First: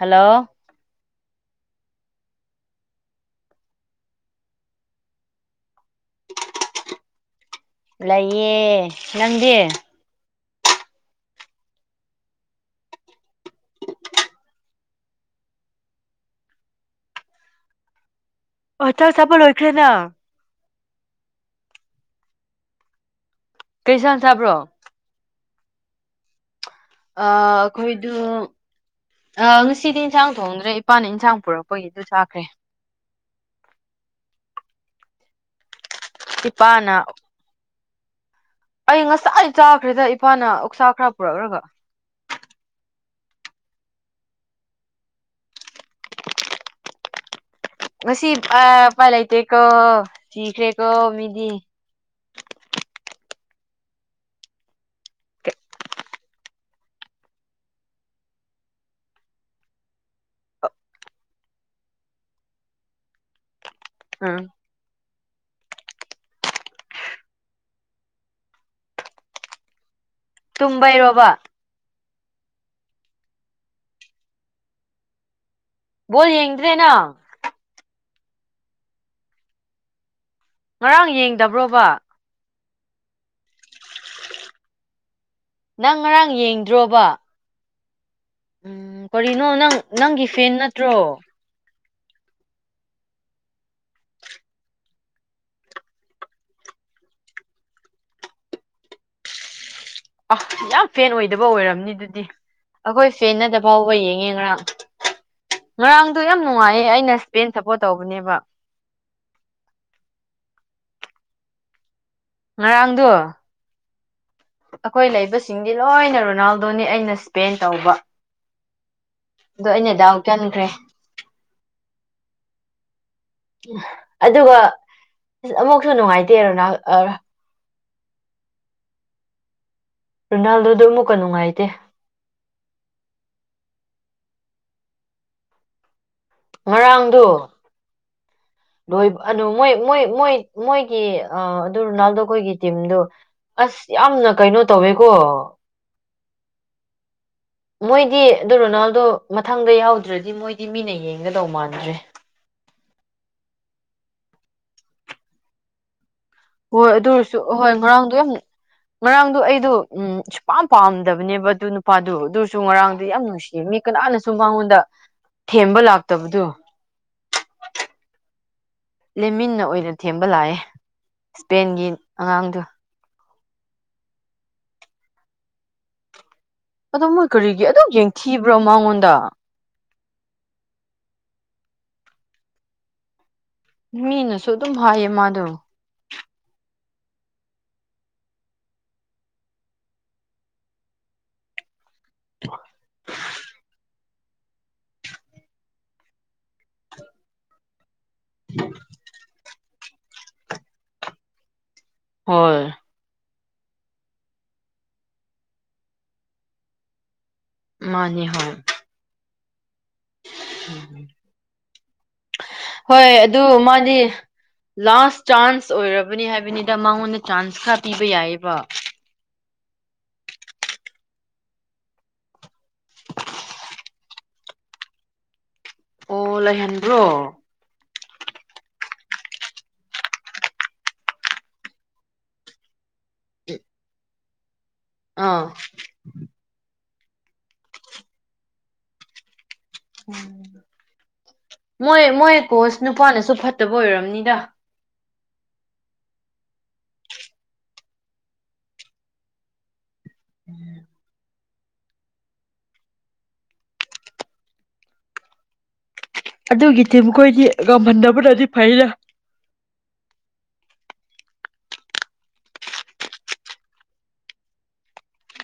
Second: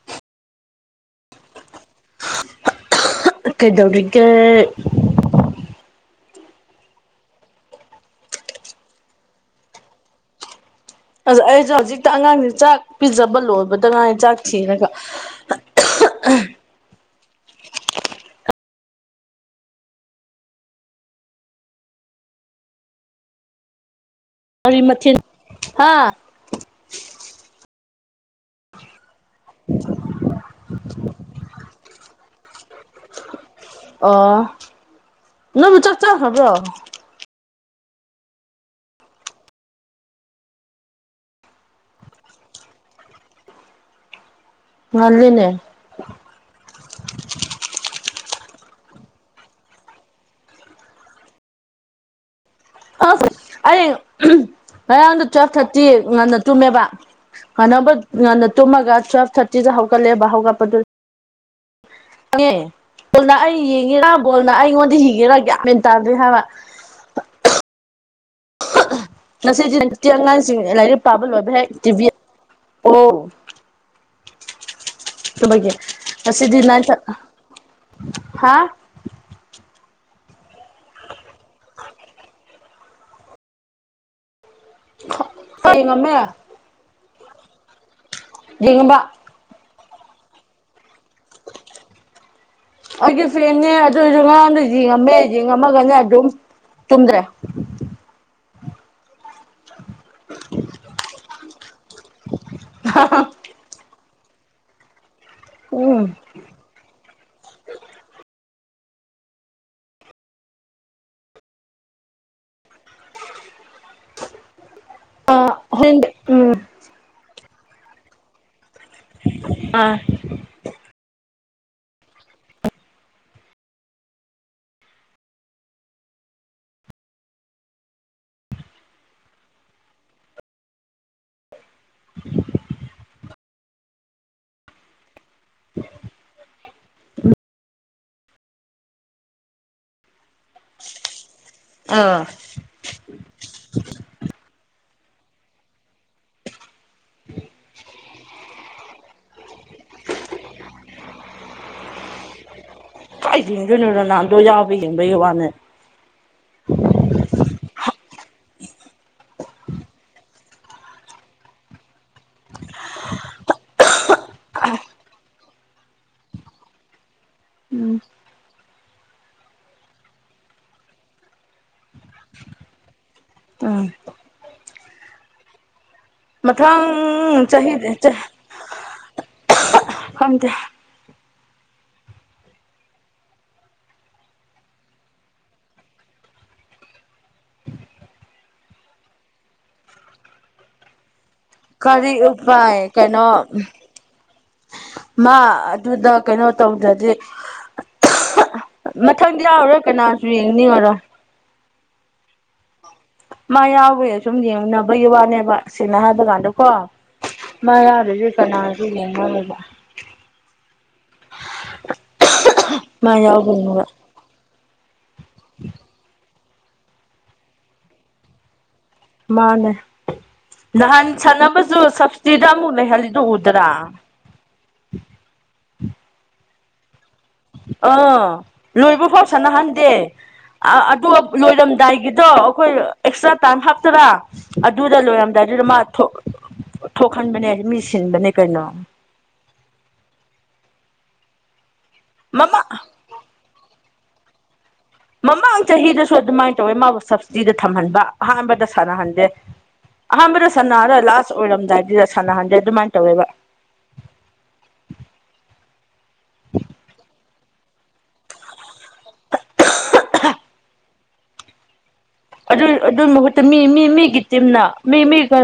hello [unintelligible] ꯀꯩꯗꯧꯔꯤꯒꯦ ꯂꯩꯌꯦ ꯅꯪꯗꯤ ꯑꯗꯨ ꯑꯩꯖꯨ ꯍꯧꯖꯤꯛꯇ ꯑꯉꯥꯡꯖꯦ ꯆꯥꯛ ꯄꯤꯖꯕ ꯂꯣꯏꯕꯗ ꯉꯥꯏꯔꯤ ꯆꯥꯛ ꯊꯤꯔꯒ [unintelligible] ꯑꯣꯇꯔ ꯆꯠꯄ ꯂꯣꯏꯈ꯭ꯔꯦꯅ ꯀꯩ ꯏꯟꯁꯥꯡ ꯆꯥꯕ꯭ꯔꯣ ꯑꯔꯤ ꯃꯊꯦꯜ ꯍꯥ ꯑ ꯑꯈꯣꯏꯗꯨ ꯑ ꯉꯁꯤꯗꯤ ꯏꯟꯁꯥꯡ ꯊꯣꯡꯗ꯭ꯔꯦ ꯏꯄꯥꯅ ꯏꯟꯁꯥꯡ ꯄꯨꯔꯛꯄꯒꯤꯗꯨ ꯆꯥꯈ꯭ꯔꯦ ꯑꯣ ꯅꯣꯏꯕꯨ ꯆꯥꯛ ꯆꯥꯈ꯭ꯔꯕ꯭ꯔꯣ ꯏꯄꯥꯅ ꯑꯩ ꯉꯁꯥꯏ ꯆꯥꯈ꯭ꯔꯦꯗ ꯏꯄꯥꯥꯅ ꯑꯣꯛꯁꯥ ꯈꯔ ꯄꯨꯔꯛꯂꯒ ꯉꯜꯂꯤꯅꯦ ꯉꯁꯤ ꯑ ꯄꯥꯏ ꯂꯩꯇꯦꯀꯣ ꯊꯤꯈ꯭ꯔꯦꯀꯣ ꯃꯤꯗꯤ ꯑꯁ ꯑꯩ ꯉꯔꯥꯡꯗꯣ ꯇꯨꯋꯦꯜꯐ ꯊꯥꯔꯇꯤ ꯉꯟꯅ ꯇꯨꯝꯃꯦꯕ ꯍꯥꯟꯅꯅꯕ ꯉꯟꯅ ꯇꯨꯝꯃꯒ ꯇꯨꯋꯦꯜꯞ ꯊꯥꯔꯇꯤꯗ ꯍꯧꯒꯠꯂꯦꯕ ꯍꯧꯒꯠꯄꯗꯨ ꯉꯦ ꯕꯣꯜꯅ ꯑꯩ ꯌꯦꯡꯉꯤꯔ ꯎꯝ ꯕꯣꯜꯅ ꯑꯩꯉꯣꯟꯗ ꯌꯦꯡ ꯉꯤꯔ ꯒꯌꯥꯟ ꯃꯦꯟ ꯇꯥꯗꯔꯦ ꯍꯥꯏꯕ [unintelligible] ꯉꯁꯤꯗꯤ ꯇꯤ ꯑꯉꯥꯡꯁꯤꯡ ꯂꯥꯏꯔꯤꯛ ꯄꯥꯕ ꯇꯨꯝꯕꯩꯔꯣꯕ ꯂꯣꯏꯕ ꯍꯦꯛ ꯇꯤꯚꯤ ꯑꯣ ꯕꯣꯜ ꯉꯁꯤꯗꯤ ꯌꯦꯡꯗ꯭ꯔꯦ ꯅꯥꯏꯟ ꯅꯪ ꯊꯥꯔ ꯍꯥ ꯉꯔꯥꯡ ꯌꯦꯡꯗꯕ꯭ꯔꯣꯕ ꯅꯪ ꯌꯦꯡꯉꯝꯃꯦ ꯉꯔꯥꯡ ꯌꯦꯡꯗ꯭ꯔꯣꯕ ꯌꯦꯡꯉꯝꯕ ꯀꯔꯤꯅꯣ ꯅꯪ ꯅꯪꯒꯤ ꯐꯦꯟ ꯅ ꯑꯩꯒꯤ ꯐ꯭ꯔꯦꯅꯦ ꯑꯗꯨꯑꯣꯏꯖꯨ ꯉꯔꯥꯡꯗꯣ ꯌꯦꯡꯉꯝꯃꯦ ꯌꯦꯡꯉꯝꯃꯒꯅꯦ ꯑꯗꯨꯝ ꯇꯨꯝꯒ꯭ꯔꯦ ꯑ ꯌꯥꯝ ꯐꯦꯟ ꯑꯣꯏꯗꯕ ꯑꯣꯏꯔꯝꯅꯤ ꯑꯗꯨꯗꯤ ꯑꯈꯣꯏ ꯐꯦꯟꯅꯗ ꯐꯥꯎꯕ ꯌꯦꯡ ꯑꯦ ꯉꯔꯥꯡ ꯎꯝ ꯉꯔꯥꯡꯗꯣ ꯌꯥꯝ ꯅꯨꯡꯉꯥꯏꯌꯦ ꯑꯩꯅ ꯁ꯭ꯄꯦꯟ ꯁꯞꯄꯣꯔꯠ ꯇꯧꯕꯅꯦꯕ ꯉꯔꯥꯡꯗꯣ ꯑꯈꯣꯏ ꯑꯥ ꯂꯩꯕꯁꯤꯡꯗꯤ ꯍꯣꯔꯦꯟꯗꯤ ꯂꯣꯏꯅ ꯎꯝ ꯔꯣꯅꯥꯜꯗꯣꯅꯦ ꯑꯩꯅ ꯁ꯭ꯄꯦꯟ ꯇꯧꯕ ꯗꯣ ꯑꯩꯅ ꯗꯥꯎ ꯆꯟꯈ꯭ꯔꯦ [unintelligible] ꯑꯗꯨꯒ ꯑ ꯑꯃꯨꯛꯁꯨ ꯅꯨꯡꯉꯥꯏꯇꯦ ꯔꯣꯅꯥꯜ ꯑ ꯔꯣꯅꯥꯜꯗꯣꯗꯣ ꯑꯃꯨꯛꯀ ꯅꯨꯡꯉꯥꯏꯇꯦ [unintelligible] ꯉꯔꯥꯡꯗꯣ ꯂꯣꯏ ꯑꯗꯨ ꯃꯣꯏ ꯃꯣꯏ ꯃꯣꯏ ꯃꯣꯏꯒꯤ ꯑꯗꯨ ꯔꯣꯅꯥꯜꯗꯣ ꯑꯥ ꯈꯣꯏꯒꯤ ꯇꯤꯝꯗꯣ ꯑꯁ ꯌꯥꯝꯅ ꯀꯩꯅꯣ ꯇꯧꯋꯦ ꯀꯣ ꯃꯣꯏꯗꯤ ꯑꯗꯨ ꯔꯣꯅꯥꯜꯗꯣ ꯃꯊꯪꯗ ꯌꯥꯎꯗ꯭ꯔꯗꯤ ꯃꯣꯏꯗꯤ ꯃꯤꯅ ꯌꯦꯡꯒꯗꯧ ꯃꯥꯟꯗ꯭ꯔꯦ [unintelligible] ꯀꯥꯏ ꯌꯦꯡꯗꯣꯏꯅꯣ ꯔꯣꯅꯥꯜꯗꯣ ꯌꯥꯎꯕꯩ ꯌꯦꯡꯕꯩ ꯋꯥꯅꯦ ꯍꯣꯏ ꯑꯗꯨ ꯑꯣꯏꯔꯁꯨ ꯑꯍꯣꯏ ꯉꯔꯥꯡꯗꯣ ꯌꯥꯝ ꯉꯔꯥꯡꯗꯣ ꯑꯩ ꯗꯨ ꯎꯝ ꯁꯨꯄꯥꯝ ꯄꯥꯝꯗꯕꯅꯦꯕ ꯑꯗꯨ ꯅꯨꯄꯥꯗꯨ ꯑꯗꯨꯁꯨ ꯉꯔꯥꯡꯗꯤ ꯌꯥꯝ ꯅꯨꯡꯁꯤ ꯃꯤ ꯀꯅꯥꯅꯁꯨ ꯃꯥꯉꯣꯟ ꯗ ꯊꯦꯝꯕ ꯂꯥꯛꯇꯕꯗꯨ ꯎꯝ ꯂꯦꯝꯃꯤꯟꯅ ꯑꯣꯏꯅ ꯊꯦꯝꯕ ꯂꯥꯛꯑꯦ ꯁ꯭ꯄꯦꯟꯒꯤ ꯑꯉꯥꯡꯗꯨ ꯎꯝ ꯃꯊꯪ ꯑꯗꯣ ꯃꯣꯏ ꯀꯔꯤꯒꯤ ꯑꯗꯨꯛ ꯆꯍꯤꯗ ꯌꯦꯡꯊꯤꯕ꯭ꯔ ꯃꯉꯣꯟꯗ ꯈꯪꯗꯦ ꯃꯤꯅꯁꯨ ꯑꯗꯨꯝ ꯍꯥꯏꯌꯦ ꯃꯥꯗꯣ ꯀꯔꯤ ꯎꯄꯥꯏ ꯀꯩꯅꯣ ꯃꯥ ꯑꯗꯨꯗ ꯀꯩꯅꯣ ꯇꯧꯗ꯭ꯔꯗꯤ ꯃꯊꯪꯗꯤ ꯌꯥꯎꯔꯣꯏ ꯀꯅꯥꯁꯨ ꯌꯦꯡꯅꯤꯡꯉꯔꯣꯏ ꯍꯣꯏ ꯃꯥ ꯌꯥꯎꯕꯩ ꯁꯨꯝ ꯌꯦꯡꯅꯕꯩ ꯋꯥꯅꯦꯕ ꯁꯦꯡꯅ ꯍꯥꯏꯕ ꯀꯥꯟꯗꯀꯣ ꯃꯥ ꯌꯥꯎꯗ꯭ꯔꯗꯤ ꯃꯥꯅꯤ ꯍꯣꯏ ꯀꯅꯥꯁꯨ ꯌꯦꯡꯂꯣꯏ ꯍꯥꯏꯕ [unintelligible] ꯍꯣꯏ ꯃꯥ ꯑꯗꯨ ꯌꯥꯎꯗꯣꯏꯅꯦꯕ ꯃꯥꯗꯤ ꯂꯥꯁ ꯆꯥꯟꯁ ꯑꯣꯏꯔꯕꯅꯤ ꯍꯥꯏ ꯍꯥꯏꯕꯅꯤꯗ ꯃꯉꯣꯟꯗ ꯆꯥꯟꯁ ꯈꯔ ꯄꯤꯕ ꯌꯥꯏꯌꯦꯕ ꯃꯥꯅꯦ ꯅꯍꯥꯟ ꯁꯥꯟꯅꯕꯁꯨ ꯁꯞꯕꯁꯤꯇꯤꯗ ꯑꯃꯨꯛ ꯂꯩꯍꯜꯂꯤꯗꯨ ꯎꯗ꯭ꯔꯥ [inaudible] ꯑꯣ ꯂꯩꯥꯍꯟꯕ꯭ꯔꯣ ꯑꯥ ꯂꯣꯏꯕ ꯐꯥꯎ ꯁꯥꯅꯍꯟꯗꯦ ꯑ ꯑꯗꯣ ꯂꯣꯏꯔꯝꯗꯥꯏꯒꯤꯗꯣ ꯑꯈꯣꯏ ꯑꯦꯛꯁꯇ꯭ꯔꯥ ꯇꯥꯏꯝ ꯍꯥꯞꯇꯔꯥ ꯑꯗꯨꯗ ꯑꯥ ꯂꯣꯏꯔꯝꯗꯥꯏꯗꯨꯗ ꯃꯥ ꯊꯣꯛ ꯊꯣꯛꯍꯟꯕꯅꯦ ꯃꯤ ꯁꯤꯟꯕꯅꯦ ꯀꯩꯅꯣ ꯎꯝ ꯃꯣꯏ ꯃꯣꯏ ꯃꯃꯥ ꯀꯣꯁ ꯅꯨꯨꯄꯥꯅꯁꯨ ꯐꯠꯇ ꯕ ꯑꯣꯏꯔꯝꯅꯤꯗ ꯃꯃꯥꯡ ꯆꯍꯤꯗꯁꯨ ꯑꯗꯨꯃꯥꯏ ꯇꯧꯋꯦ ꯃꯥꯕꯨ ꯁꯕꯁꯤꯇꯤꯗ ꯊꯝꯍꯟꯕ ꯑꯍꯥꯟꯕꯗ ꯁꯥꯟꯅꯍꯟꯗꯦ ꯑꯍꯥꯟꯕꯗ ꯁꯥꯟꯅꯔ ꯂꯥꯁ ꯑꯣꯏꯔꯝꯗꯥꯏꯗꯨꯗ ꯁꯥꯟꯅꯍꯟꯗꯦ ꯑꯗꯨꯃꯥꯏꯅ ꯇꯧꯋꯦꯕ ꯑꯗꯨꯒꯤꯗꯤ ꯃꯈꯣꯏꯗꯤ ꯉꯝꯍꯟꯗꯕꯅꯗꯤ ꯐꯩꯗꯥ ꯑꯗꯨ ꯑꯗꯨꯏ ꯃꯍꯨꯠꯇ ꯃꯤ ꯃꯤ ꯃꯤꯒꯤ ꯇꯤꯝꯅ ꯃꯤ ꯃꯤꯒꯤ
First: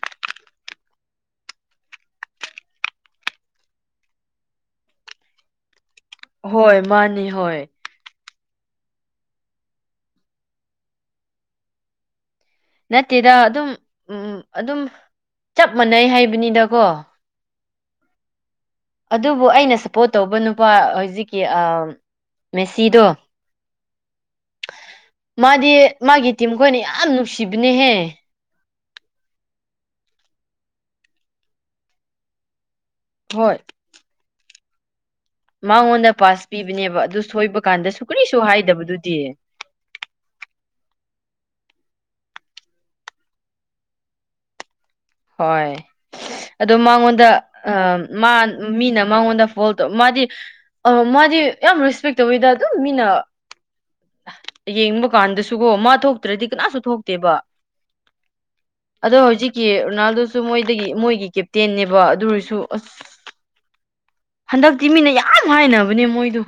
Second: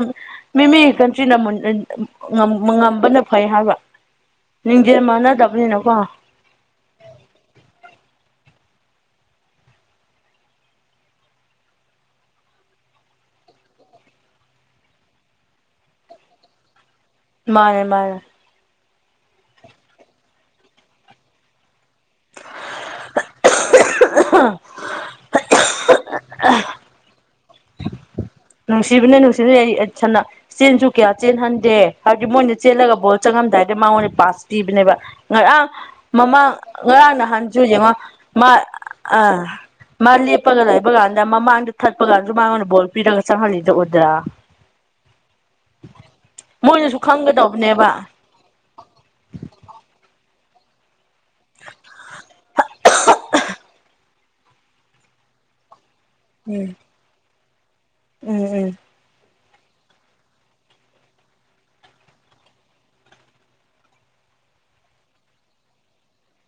ꯃꯤ ꯃꯤꯒꯤ ꯀꯟꯇ꯭ꯔꯤꯅ ꯉꯝꯕꯅ ꯐꯩ ꯍꯥꯏꯕ ꯂꯤꯡꯡꯖꯦꯜ ꯃꯥꯟꯅꯗꯕꯅꯤꯅꯀꯣ ꯍꯣꯏ ꯃꯥꯅꯤ ꯍꯣꯏ ꯅꯠꯇꯦꯗ ꯑꯗꯨꯝ ꯎꯝ ꯑꯗꯨꯝ ꯆꯞ ꯃꯥꯟꯅꯩ ꯍꯥꯏꯕꯅꯤꯗꯀꯣ ꯃꯥꯅꯦ ꯃꯥꯅꯦ ꯑꯗꯨꯕꯨ ꯑꯩꯅ ꯁꯞꯄꯣꯔꯠ ꯇꯧꯕ ꯅꯨꯄꯥ ꯍꯧꯖꯤꯛꯀꯤ ꯑꯥ ꯃꯦꯁꯤꯗꯣ ꯃꯥꯗꯤ ꯃꯥꯒꯤ ꯇꯤꯝ ꯈꯣꯏꯅ ꯌꯥꯝ ꯅꯨꯡꯁꯤꯕꯅꯦꯍꯦ ꯅꯨꯡꯁꯤꯕꯅꯦ ꯅꯨꯡꯁꯤꯕꯅꯦ ꯆꯦꯟꯁꯨ ꯀꯌꯥ ꯆꯦꯟꯍꯟꯗꯦ ꯍꯥꯏꯕꯗꯤ ꯃꯣꯏꯅ ꯆꯦꯜꯂꯒ ꯕꯣꯜ ꯍꯣꯏ ꯆꯪꯉꯝꯗꯥꯏꯗ ꯃꯉꯣꯟꯗ ꯄꯥꯁ ꯄꯤꯕꯅꯦꯕ ꯉꯔꯥꯡ ꯃꯉꯣꯟꯗ ꯄꯥꯁ ꯃꯃꯥꯡ ꯄꯤꯕꯅꯦꯕ ꯉꯔꯥꯡ ꯑꯗꯨ ꯁꯣꯏꯕ ꯅꯍꯥꯟꯁꯨ ꯌꯦꯡꯉꯣ ꯀꯥꯟꯗꯁꯨ ꯀꯔꯤꯁꯨ ꯃꯥ ꯍꯥꯏꯗꯕꯗꯨꯗꯤ ꯑꯥ ꯃꯥ ꯂꯦꯞꯄ ꯂꯩꯕ ꯀꯥꯟꯗ ꯃꯃꯥꯡꯗ ꯊꯠꯄ ꯀꯥꯟꯁꯨ ꯃꯉꯣꯟꯗ ꯕꯣꯜ ꯄꯤꯔꯒ ꯆꯪꯍꯜꯂꯤꯗꯣ ꯎꯗ꯭ꯔꯥ ꯍꯣꯏ ꯑꯗꯣ ꯃꯣꯏꯅꯁꯨ ꯃꯉꯣꯟꯗ ꯈꯪꯒꯗꯧꯕꯅꯦꯕ ꯑꯤ ꯃꯥ ꯃꯤꯅ ꯃꯉꯣꯟꯗ ꯐꯣꯜ ꯇꯧ ꯃꯥꯗꯤ ꯑꯥ ꯃꯥꯗꯤ ꯌꯥꯝ ꯔꯦꯁꯄꯦꯛ ꯇꯧꯋꯤꯗ ꯑꯗꯨꯝ ꯃꯤꯅ ꯌꯦꯡꯕ ꯀꯥꯟꯗꯁꯨꯀꯣ ꯃꯥ ꯊꯣꯛꯇ꯭ꯔꯗꯤ ꯎꯝ ꯀꯅꯥꯁꯨ ꯊꯣꯛꯇꯦꯕ ꯎꯝ ꯎꯝ ꯑꯗꯣ ꯍꯧꯖꯤꯛꯀꯤ ꯔꯣꯅꯥꯜꯗꯣꯁꯨ ꯃꯣꯏꯗꯒꯤ ꯃꯣꯏꯒꯤ ꯀꯦꯞꯇꯦꯟꯅꯦꯕ ꯑꯗꯨ ꯑꯣꯏꯔꯁꯨ ꯑꯁ ꯍꯟꯗꯛꯇꯤ ꯃꯤꯅ ꯌꯥꯝ ꯍꯥꯏꯅꯕꯅꯦ ꯃꯣꯏꯗꯨ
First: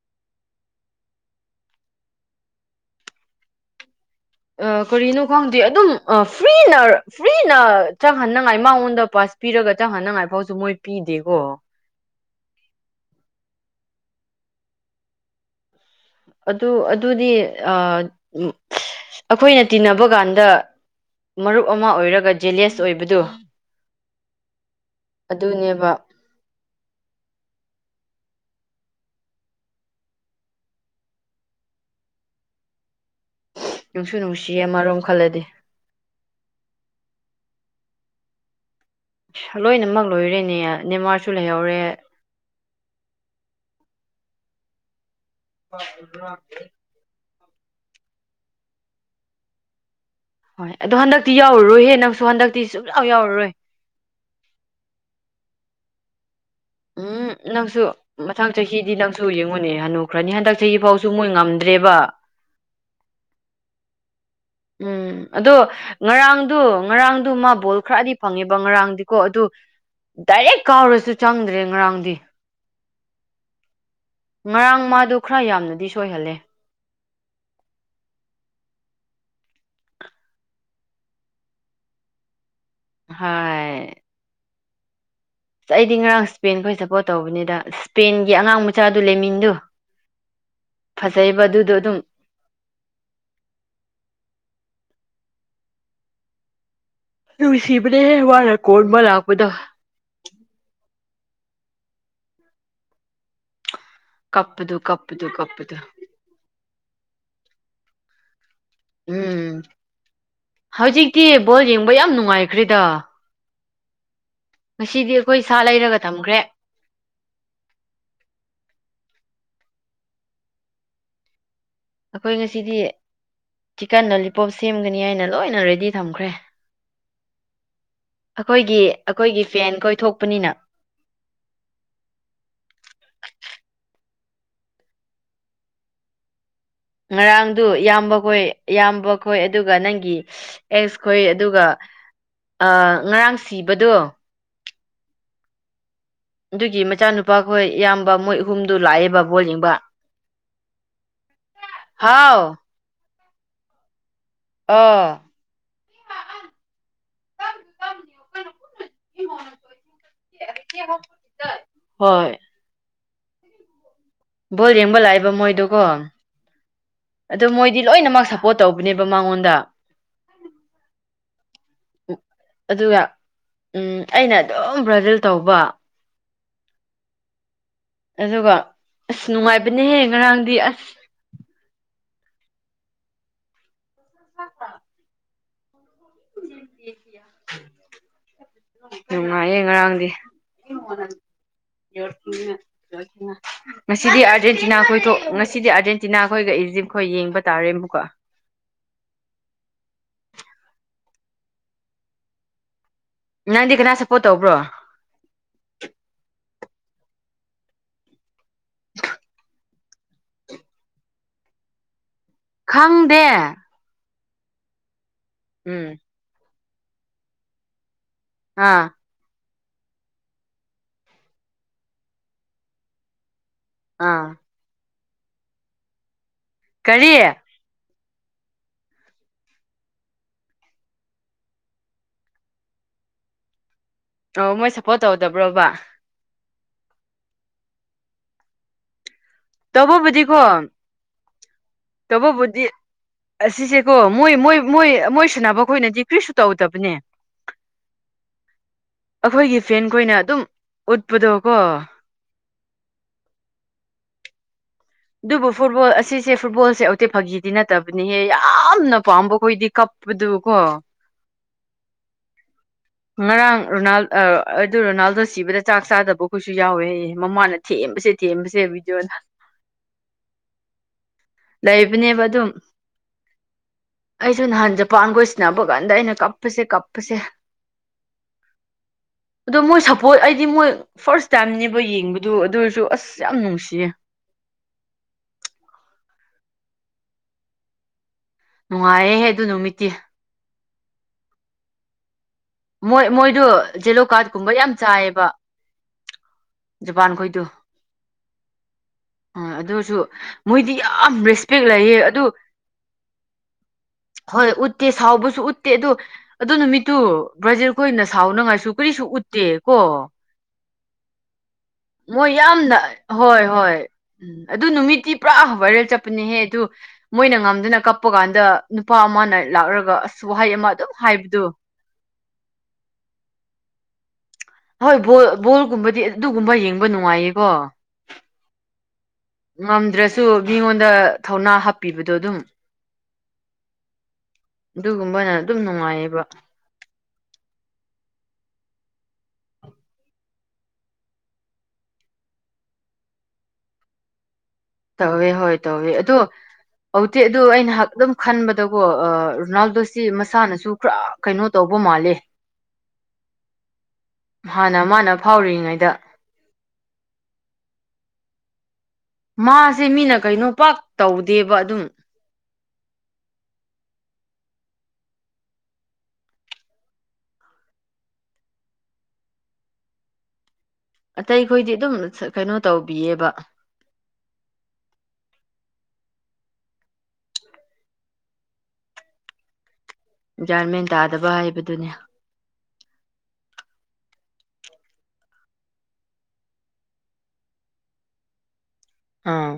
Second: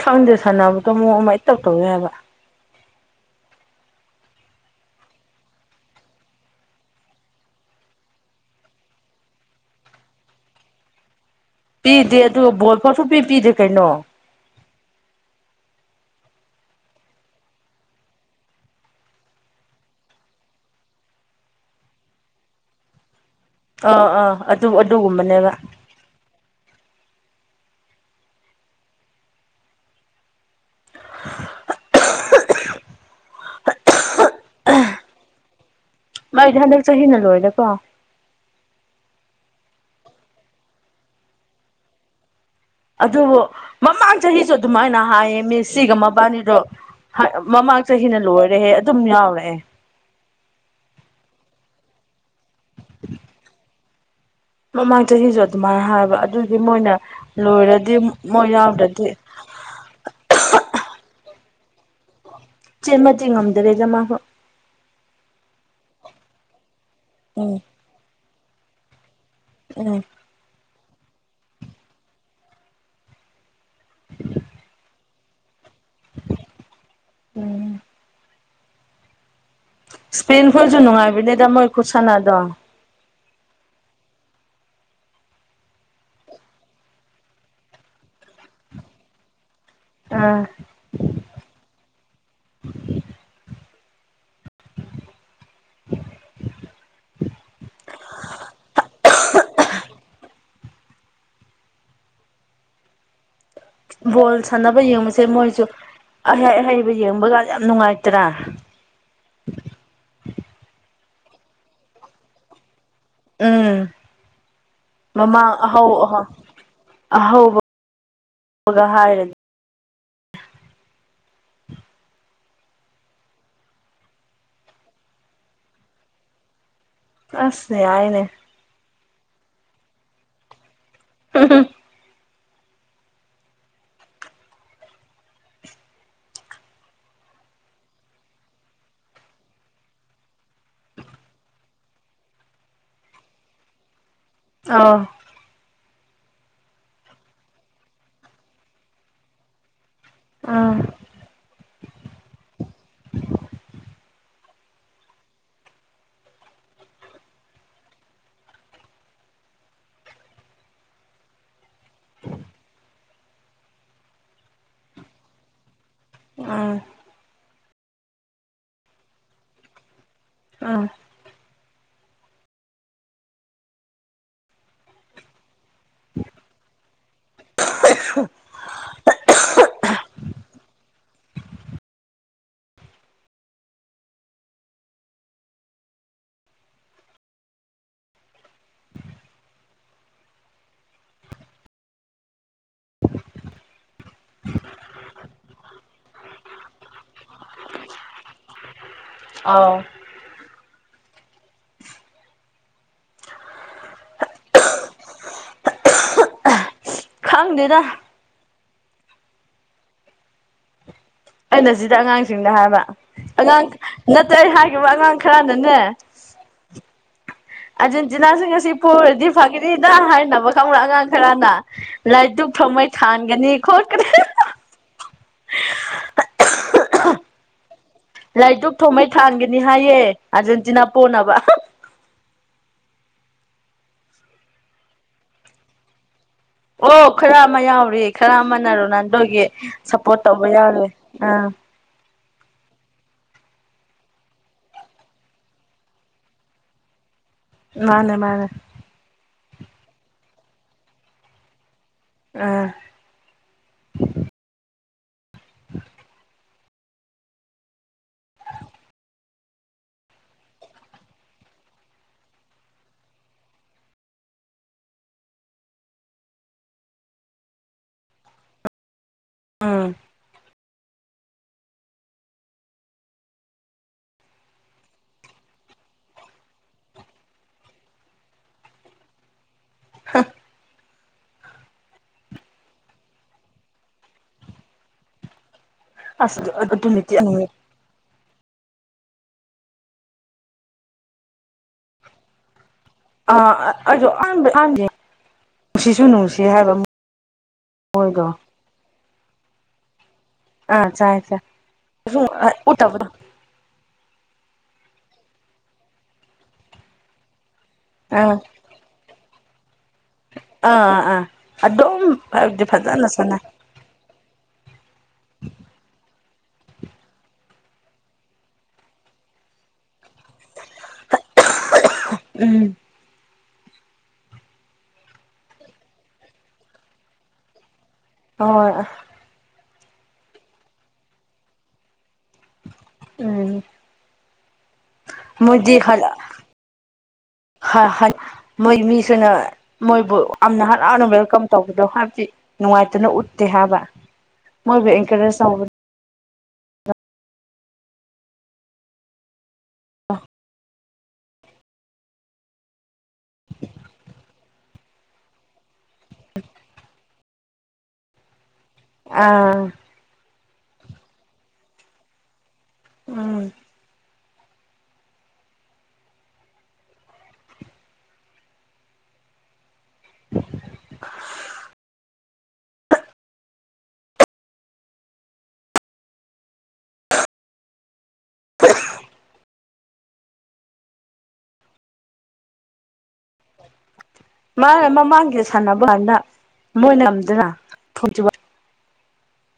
ꯈꯪꯗꯦ ꯁꯥꯟꯅꯕꯗꯣ ꯑꯃꯨꯛ ꯑꯃ ꯏꯇꯧ ꯇꯧꯋꯦ ꯍꯥꯏꯕ ꯑꯥ ꯀꯔꯤꯅꯣ ꯈꯪꯗꯦ ꯑꯗꯨꯝ ꯑꯥ ꯐ꯭ꯔꯤꯅ ꯐ꯭ꯔꯤꯅ ꯆꯪꯍꯟꯅꯤꯡꯉꯥꯏ ꯃꯉꯣꯟꯗ ꯄꯥꯁ ꯄꯤꯔꯒ ꯆꯪꯍꯅꯉꯥꯏꯐꯥꯎꯁꯨ ꯃꯣꯏ ꯄꯤꯗꯦ ꯄꯤꯗꯦ ꯑꯗꯨ ꯕꯣꯜꯐꯥꯎ ꯁꯨꯄꯤ ꯄꯗꯦ ꯀꯩꯅꯣ ꯑꯗꯨ ꯑꯗꯨꯗꯤ ꯑꯥ ꯑꯩꯈꯣꯏꯅ ꯇꯤꯟꯅꯕ ꯀꯥꯟꯗ ꯃꯔꯨꯞ ꯑꯃ ꯑꯣꯏꯔꯒ ꯖꯦꯂꯦꯁ ꯑꯣꯏꯕꯗꯨ ꯑꯥ ꯑꯥ ꯑꯗꯨ ꯑꯗꯨꯒꯨꯝꯕꯅꯦꯕ ꯑꯗꯨꯅꯦꯕ [unintelligible] ꯅꯨꯡꯁꯨ ꯅꯨꯡꯁꯤꯌꯦ ꯑꯃꯔꯣꯝ ꯈꯜꯂꯗꯤ ꯃꯥꯏꯗꯤ ꯍꯟꯗꯛ ꯆꯍꯤꯅ ꯂꯣꯏꯔꯦꯀꯣ ꯂꯣꯏꯅꯃꯛ ꯂꯣꯏꯔꯦꯅꯦ ꯅꯦꯋꯥꯥꯔꯁꯨ ꯂꯩꯍꯧꯔꯦ ꯑꯗꯨꯕꯨ ꯃꯃꯥꯡ ꯆꯍꯤꯁꯨ ꯑꯗꯨꯃꯥꯏꯅ ꯍꯥꯏꯌꯦ ꯃꯦꯁꯤꯒ ꯃꯕꯥꯅꯤꯗꯣ ꯃꯃꯥꯡ ꯆꯍꯤ ꯅꯥ ꯂꯣꯏꯔꯦꯍꯦ ꯑꯗꯨꯝ ꯌꯥꯎꯔꯑꯦ ꯍꯣꯏ ꯑꯗꯣ ꯍꯟꯗꯛꯇꯤ ꯌꯥꯎꯔꯨꯔꯣꯏ ꯍꯦ ꯅꯪꯁꯨ ꯍꯟꯗꯛꯇꯤ ꯁꯨꯡꯆꯥꯎ ꯌꯥꯎꯔꯔꯣꯏ ꯃꯃꯥꯡ ꯆꯍꯤꯁꯨ ꯑꯗꯨꯃꯥꯏꯅ ꯍꯥꯏꯕ ꯑꯗꯨ ꯎꯝ ꯅꯪꯁꯨ ꯃꯊꯪ ꯆꯍꯤꯗꯤ ꯌꯥꯎꯗ꯭ꯔꯗꯤ ꯅꯪꯁꯨ ꯌꯦꯡꯉꯨꯅꯦ ꯍꯅꯨꯈ꯭ꯔꯅꯤ ꯍꯟꯗꯛ ꯆꯍꯤ ꯐꯥꯎꯁꯨ ꯃꯣꯏ ꯉꯝꯗ ꯗ꯭ꯔꯦꯕ ꯆꯦꯃ ꯆꯤ ꯉꯝꯗ꯭ꯔꯦꯗ ꯃꯥꯁꯨ ꯎꯝ ꯑꯗꯣ ꯉꯔꯥꯡꯗꯨ ꯉꯔꯥꯡꯗꯨ ꯃꯥ ꯎꯝ ꯕꯣꯜ ꯈꯔꯗꯤ ꯐꯪꯉꯦꯕ ꯉꯔꯥꯡꯗꯤ ꯀꯣ ꯑꯗꯨ ꯎꯝ ꯗꯥꯏꯔꯦꯛ ꯀꯥꯎꯔꯁꯨ ꯆꯪꯗ꯭ꯔꯦ ꯉꯔꯥꯡꯗꯤ ꯉꯔꯥꯡ ꯃꯥꯗꯣ ꯈꯔ ꯌꯥꯝꯅꯗꯤ ꯁꯣꯏꯍꯜꯂꯦ ꯎꯝ ꯁꯄꯦꯟ ꯐꯁꯨ ꯅꯨꯡꯉꯥꯏꯕꯤꯗꯤꯗ ꯃꯣꯏ ꯈꯨ ꯁꯥꯟꯗꯣ ꯍꯥꯏ ꯑꯁ ꯑꯩꯗꯤ ꯉꯔꯥꯡ ꯁ꯭ꯄꯦꯟꯈꯣꯏ ꯁꯞꯄꯣꯔꯠ ꯇꯧꯕꯅꯤꯗ ꯁ꯭ꯄꯦꯟꯒꯤ ꯑꯉꯥꯡ ꯃꯆꯥꯗꯨ ꯂꯦꯃꯤꯟꯗꯨ ꯑꯥ ꯐꯖꯩꯕ ꯑꯗꯨꯗꯣ ꯑꯗꯨꯝ ꯅꯨꯡꯁꯤꯕꯅꯦꯍꯦ ꯃꯥꯅ ꯀꯣꯟꯕ ꯂꯥꯛꯄꯗꯣ ꯕꯣꯜ ꯀꯞꯄꯗꯨ ꯁꯥꯟꯅꯕ ꯌꯦꯡꯕꯁꯦ ꯀꯞꯄꯗꯨ ꯃꯣꯏꯁꯨ ꯀꯞꯄꯗꯨ ꯑꯍꯩ ꯑꯍꯩꯕ ꯌꯦꯡꯕꯒ ꯌꯥꯝ ꯅꯨꯡꯉꯥꯏꯇ꯭ꯔꯥ ꯎꯝ ꯍꯧꯖꯤꯛꯇꯤ ꯕꯣꯜ ꯌꯦꯡꯕ ꯌꯥꯝ ꯅꯨꯡꯉꯥꯏꯈ꯭ꯔꯦꯗ ꯎꯝ ꯉꯁꯤꯗꯤ ꯑꯩꯈꯣꯏ ꯃꯃꯥꯡ ꯁꯥ ꯑꯍꯧ ꯂꯩꯔꯒ ꯑꯍ ꯊꯝꯈ꯭ꯔꯦ ꯑꯍꯧꯕꯒ ꯍꯥꯏꯔꯗꯤ ꯑꯈꯣꯏ ꯉꯁꯤꯗꯤ ꯆꯤꯛꯀꯟ ꯂꯣꯂꯤꯄꯣꯞ ꯁꯦꯝꯒꯅꯤ ꯍꯥꯏꯅ ꯂꯣꯏꯅ ꯔꯦꯗꯤ ꯊꯝꯈ꯭ꯔꯦ ꯑꯁ ꯌꯥꯏꯅꯦ ꯑꯈꯣꯏꯒꯤ ꯐꯦꯟ ꯈꯣꯏ ꯊꯣꯛꯄꯅꯤꯅ [unintelligible] ꯉꯔꯥꯡꯗꯨ ꯏꯌꯥꯝꯕ ꯈꯣꯏ ꯏꯌꯥꯝꯕ ꯈꯣꯏ ꯑꯗꯨꯒ ꯅꯪꯒꯤ ꯑꯦꯛꯁ ꯈꯣꯏ ꯑꯗꯨꯒ ꯑ ꯉꯔꯥꯡ ꯁꯤꯕꯗꯣ ꯑꯧ ꯗꯨꯒꯤ ꯃꯆꯥꯅꯨꯄꯥꯈꯣꯏ ꯏꯌꯥꯝꯕ ꯃꯣꯏ ꯑꯍꯨꯝꯗꯨ ꯂꯥꯛꯑꯦꯕ ꯕꯣꯜ ꯌꯦꯡꯕ ꯎꯝ ꯍꯥꯎ ꯑꯥ [unintelligible] ꯍꯣꯏ ꯕꯣꯜ ꯌꯦꯡꯕ ꯂꯥꯛꯏꯕ ꯃꯣꯏꯗꯣꯀꯣ ꯑꯥ ꯑꯗꯨꯠ ꯃꯣꯏꯗꯤ ꯂꯣꯏꯅꯃꯛ ꯁꯞꯄꯣꯔꯠ ꯇꯧꯕꯅꯦꯕ ꯃꯉꯣꯟꯗ ꯑꯥ ꯎ ꯑꯗꯨꯒ ꯎꯝ ꯑꯩꯅ ꯑꯗꯨꯝ ꯕ꯭ꯔꯖꯤꯜ ꯇꯧꯕ ꯑꯗꯨꯒ ꯑꯁ ꯅꯨꯡꯉꯥꯏꯕꯅꯦꯍꯦ ꯉꯔꯥꯡꯗꯤ ꯑꯁ [unintelligible] ꯅꯨꯉꯥꯏꯌꯦ ꯉꯔꯥꯡꯗꯤ [unintelligible] ꯉꯁꯤꯗꯤ ꯑꯥꯔꯖꯦꯟꯇꯤꯅꯥ ꯈꯣꯏ ꯊꯣꯛ ꯉꯁꯤꯗꯤ ꯑꯥꯔꯖꯦꯟꯇꯤꯅꯥ ꯈꯣꯏꯒ ꯏꯖꯤꯞꯈꯣꯏ ꯌꯦꯡꯕ ꯇꯥꯔꯦ ꯑꯃꯨꯛꯀ ꯑꯧ ꯅꯪꯗꯤ ꯀꯅꯥ ꯁꯞꯄꯣꯔꯠ ꯇꯧꯕ꯭ꯔꯣ ꯈꯪꯗꯦꯗ ꯑꯩꯅ ꯁꯤꯗ ꯑꯉꯥꯡꯁꯤꯡꯗ ꯍꯥꯏꯕ ꯈꯪꯗꯦ ꯑꯉꯥꯡ ꯅꯠꯇ꯭ꯔ ꯍꯥꯏꯈꯤꯕ ꯑꯉꯥꯡ ꯈꯔꯅꯅꯦ ꯎꯝ ꯑꯥꯔꯖꯦꯟꯇꯤꯅꯥꯁꯤ ꯉꯁꯤ ꯑꯥ ꯄꯣꯔꯗꯤ ꯐꯒꯅꯤꯗ ꯍꯥꯏꯅꯕ ꯈꯪꯅ ꯑꯉꯥꯡ ꯈꯔꯅ ꯂꯥꯏ ꯗꯨꯛ ꯊꯧꯃꯩ ꯊꯥꯟꯒꯅꯤ ꯈꯣꯠꯀꯅꯤ ꯑꯥ [unintelligible] ꯀꯔꯤ ꯂꯥꯏꯗꯨꯛ ꯊꯣꯃꯩ ꯊꯥꯟꯒꯅꯤ ꯍꯥꯏꯌꯦ ꯑꯥꯔꯖꯦꯟꯇꯤꯅꯥ ꯄꯣꯅꯕ [inaudible] ꯑꯣ ꯃꯣꯏ ꯁꯞꯄꯣꯔꯠ ꯇꯧꯗꯕ꯭ꯔꯣꯕ ꯑꯣ ꯈꯔ ꯑꯃ ꯌꯥꯎꯔꯤ ꯈꯔ ꯑꯃꯅ ꯔꯣꯅꯥꯟ ꯗꯣꯒꯤ ꯁꯞꯄꯣꯔꯠ ꯇꯧꯕ ꯇꯧꯕꯕꯨꯗꯤꯀꯣ ꯌꯥꯎꯔꯤ ꯑꯥ ꯇꯧꯕꯕꯨꯗꯤ ꯑꯁꯤꯁꯦꯀꯣ ꯃꯣꯏ ꯃꯣꯏ ꯃꯣꯏ ꯁꯥꯟꯅꯕ ꯈꯣꯏꯅꯗꯤ ꯀ꯭ꯔꯤꯁꯨ ꯇꯧꯗꯕꯅꯦ ꯃꯥꯅꯦ ꯃꯥꯅꯦ ꯑꯈꯣꯏꯒꯤ ꯐꯦꯟꯈꯣꯏꯅ ꯑꯗꯨꯝ ꯎꯠꯄꯗꯣꯀꯣ ꯑꯥ ꯗꯨꯕꯨ ꯐꯨꯠꯕꯣꯜ ꯑꯁꯤꯁꯦ ꯐꯨꯠꯕꯣꯜ ꯁꯦ ꯑꯣꯇꯦ ꯐꯥꯒꯤꯗꯤ ꯅꯠꯇꯕꯅꯤꯍꯦ ꯌꯥꯝꯅ ꯄꯥꯝꯕ ꯈꯣꯏꯗꯤ ꯀꯞꯄꯗꯨ ꯀꯣ [unintelligible] ꯉꯔꯥꯡ ꯔꯣꯅꯥꯜ ꯑꯗꯨ ꯔꯣꯅꯥꯜꯗꯣ ꯁꯤꯕꯗ ꯆꯥꯛ ꯆꯥꯗꯕ ꯈꯣꯏꯁꯨ ꯌꯥꯎꯋꯦꯌꯦ ꯃꯃꯥꯅ ꯊꯦꯝ ꯕꯁꯦ ꯊꯦꯝꯕꯁꯦ ꯕꯤꯗꯤꯑꯣꯅ ꯑꯝ ꯂꯩꯕꯅꯦꯕ ꯑꯗꯨꯝ ꯑꯩꯁꯨ ꯅꯍꯥꯟ ꯖꯄꯥꯟꯈꯣꯏ ꯁꯟꯅꯕ ꯀꯥꯟꯗ ꯑꯩꯅ ꯀꯞꯄꯁꯦ ꯀꯞꯄꯁꯦ [unintelligible] ꯑꯗꯣ ꯃꯣꯏ ꯁꯞꯄꯣꯔꯠ ꯑꯩꯗꯤ ꯃꯣꯏ ꯐꯥꯔꯁ ꯇꯥꯏꯝꯅꯦꯕ ꯌꯦꯡꯕꯗꯨ ꯑꯗꯨ ꯑꯣꯏꯔꯁꯨ ꯑꯁ ꯌꯥꯝ ꯅꯨꯡꯁꯤꯌꯦ ꯑꯁ [unintelligible] ꯅꯨꯉꯥꯏꯌꯦꯍꯦ ꯑꯗꯨ ꯅꯨꯃꯤꯠꯇꯤ ꯃꯣꯏ ꯃꯣꯏꯗꯨ ꯑꯥ ꯖꯦꯂꯣ ꯑꯩꯁꯨ ꯀꯥꯔꯠ ꯑꯍꯥꯟꯕ ꯀꯨꯝꯕ ꯌꯥꯝ ꯑꯍꯥꯟꯕ ꯆꯥꯏꯌꯦꯕ ꯅꯨꯡꯁꯤꯁꯨ ꯅꯨꯡꯁꯤ ꯍꯥꯏꯕ ꯑꯣꯏꯗꯣ ꯑ ꯑꯗꯨꯁꯨ ꯃꯣꯏꯗꯤ ꯌꯥꯝ ꯆꯥꯏ ꯆꯥꯏ ꯔꯦꯁꯄꯦꯛ ꯂꯩꯌꯦ ꯑꯗꯨ ꯁꯨꯝ ꯎꯠꯇꯕꯗꯣ [inaudible] ꯍꯣꯏ ꯎꯠꯇꯦ ꯁꯥꯎꯕꯁꯨ ꯎꯠꯇꯦ ꯑꯗꯨ ꯑꯗꯨ ꯅꯨꯃꯤꯠꯇꯨ ꯕ꯭ꯔꯖꯤꯜ ꯈꯣꯏꯅ ꯑꯥ ꯁꯥꯎꯅꯉꯥꯏꯁꯨ ꯀꯔꯤꯁꯨ ꯎꯠꯇꯦ ꯀꯣ ꯑꯥ ꯑꯥ ꯑꯗꯨꯝ ꯃꯣꯏ ꯍꯥꯏꯕꯗꯤ ꯌꯥꯝꯅ ꯐꯖꯅ ꯁꯥꯟꯅꯩ ꯍꯣꯏ ꯍꯣꯏ ꯎꯝ ꯑꯗꯨ ꯅꯨꯃꯤꯠꯇꯤ ꯄꯨꯔꯥ ꯚꯥꯏꯔꯦꯜ ꯆꯠꯄꯅꯦꯍꯦ ꯗꯨ ꯃꯣꯏꯅ ꯉꯝꯗꯨꯅ ꯀꯞꯄ ꯀꯥꯟꯗ ꯅꯨꯄꯥ ꯑꯃꯅ ꯂꯥꯛꯂꯒ ꯑꯁ ꯋꯥꯍꯩ ꯑꯃ ꯑꯗꯨꯝ ꯍꯥꯏꯕꯗꯨ [unintelligible] ꯎꯝ ꯍꯣꯏ ꯕꯣꯜ ꯕꯣꯜꯒꯨꯝꯕꯗꯤ ꯑꯗꯨꯒꯨꯝꯕ ꯌꯦꯡꯕ ꯅꯨꯡꯉꯥꯏꯌꯦꯀꯣ [unintelligible] ꯉꯝꯗ꯭ꯔꯁꯨ ꯃꯤꯉꯣꯟꯗ ꯊꯧꯅꯥ ꯍꯥꯞꯄꯤꯕ ꯎꯝ ꯗꯨꯒꯨꯝꯕꯅ ꯑꯗꯨꯝ ꯃꯣꯏꯗꯤ ꯍꯜꯂꯛ ꯅꯨꯡꯉꯥꯏꯌꯦꯕ [unintelligible] ꯃꯣꯏ ꯃꯤꯁꯤꯅ ꯃꯣꯏꯕꯨ ꯑꯝꯅ ꯍꯔꯥꯎꯅ ꯋꯦꯜꯀꯝ ꯇꯧꯕꯗꯣ ꯍꯥꯏꯗꯤ ꯅꯨꯡꯉꯥꯏꯇꯅ ꯎ ꯎꯠꯇꯦ ꯍꯥꯏꯕ ꯃꯣꯏꯕꯨ ꯇꯧꯋꯦ ꯑꯦꯟꯀꯔꯦꯖ ꯍꯣꯏ ꯇꯧꯕ ꯇꯧꯋꯦ ꯑꯗꯣ ꯍꯧꯇꯤ ꯑꯗꯨ ꯑꯩꯅ ꯑꯗꯨꯝ ꯈꯟꯕꯗꯀꯣ ꯔꯣꯅꯥꯜꯗꯣꯁꯤ ꯃꯁꯥꯅꯁꯨ ꯈꯔ ꯀꯩꯅꯣ ꯇꯧꯕ ꯃꯥꯜꯂꯦ [unintelligible] ꯍꯥꯟꯅ ꯃꯥꯅ ꯐꯥꯎꯔꯤꯉꯩꯗ [inaudible] ꯑꯥ ꯃꯥꯁꯦ ꯃꯤꯅ ꯀꯩꯅꯣ ꯄꯥꯛ ꯇꯧꯗꯦꯕ ꯑꯗꯨꯝ ꯎꯝ [inaudible] ꯑꯇꯩ ꯈꯣꯏꯗꯤ ꯑꯗꯨꯝ ꯀꯩꯅꯣ ꯇꯧꯕꯤꯌꯦꯕ [unintelligible] ꯒ꯭ꯌꯥꯟꯃꯦꯟ ꯇꯥꯗꯕ ꯍꯥꯏꯕꯗꯨꯅꯦ [inaudible] ꯃꯥꯅ ꯃꯃꯥꯡꯒꯤꯗ ꯁꯥꯟꯅꯕ ꯀꯥꯟꯗ ꯃꯣꯏꯅ ꯉꯝꯗꯔꯥ ꯑꯥ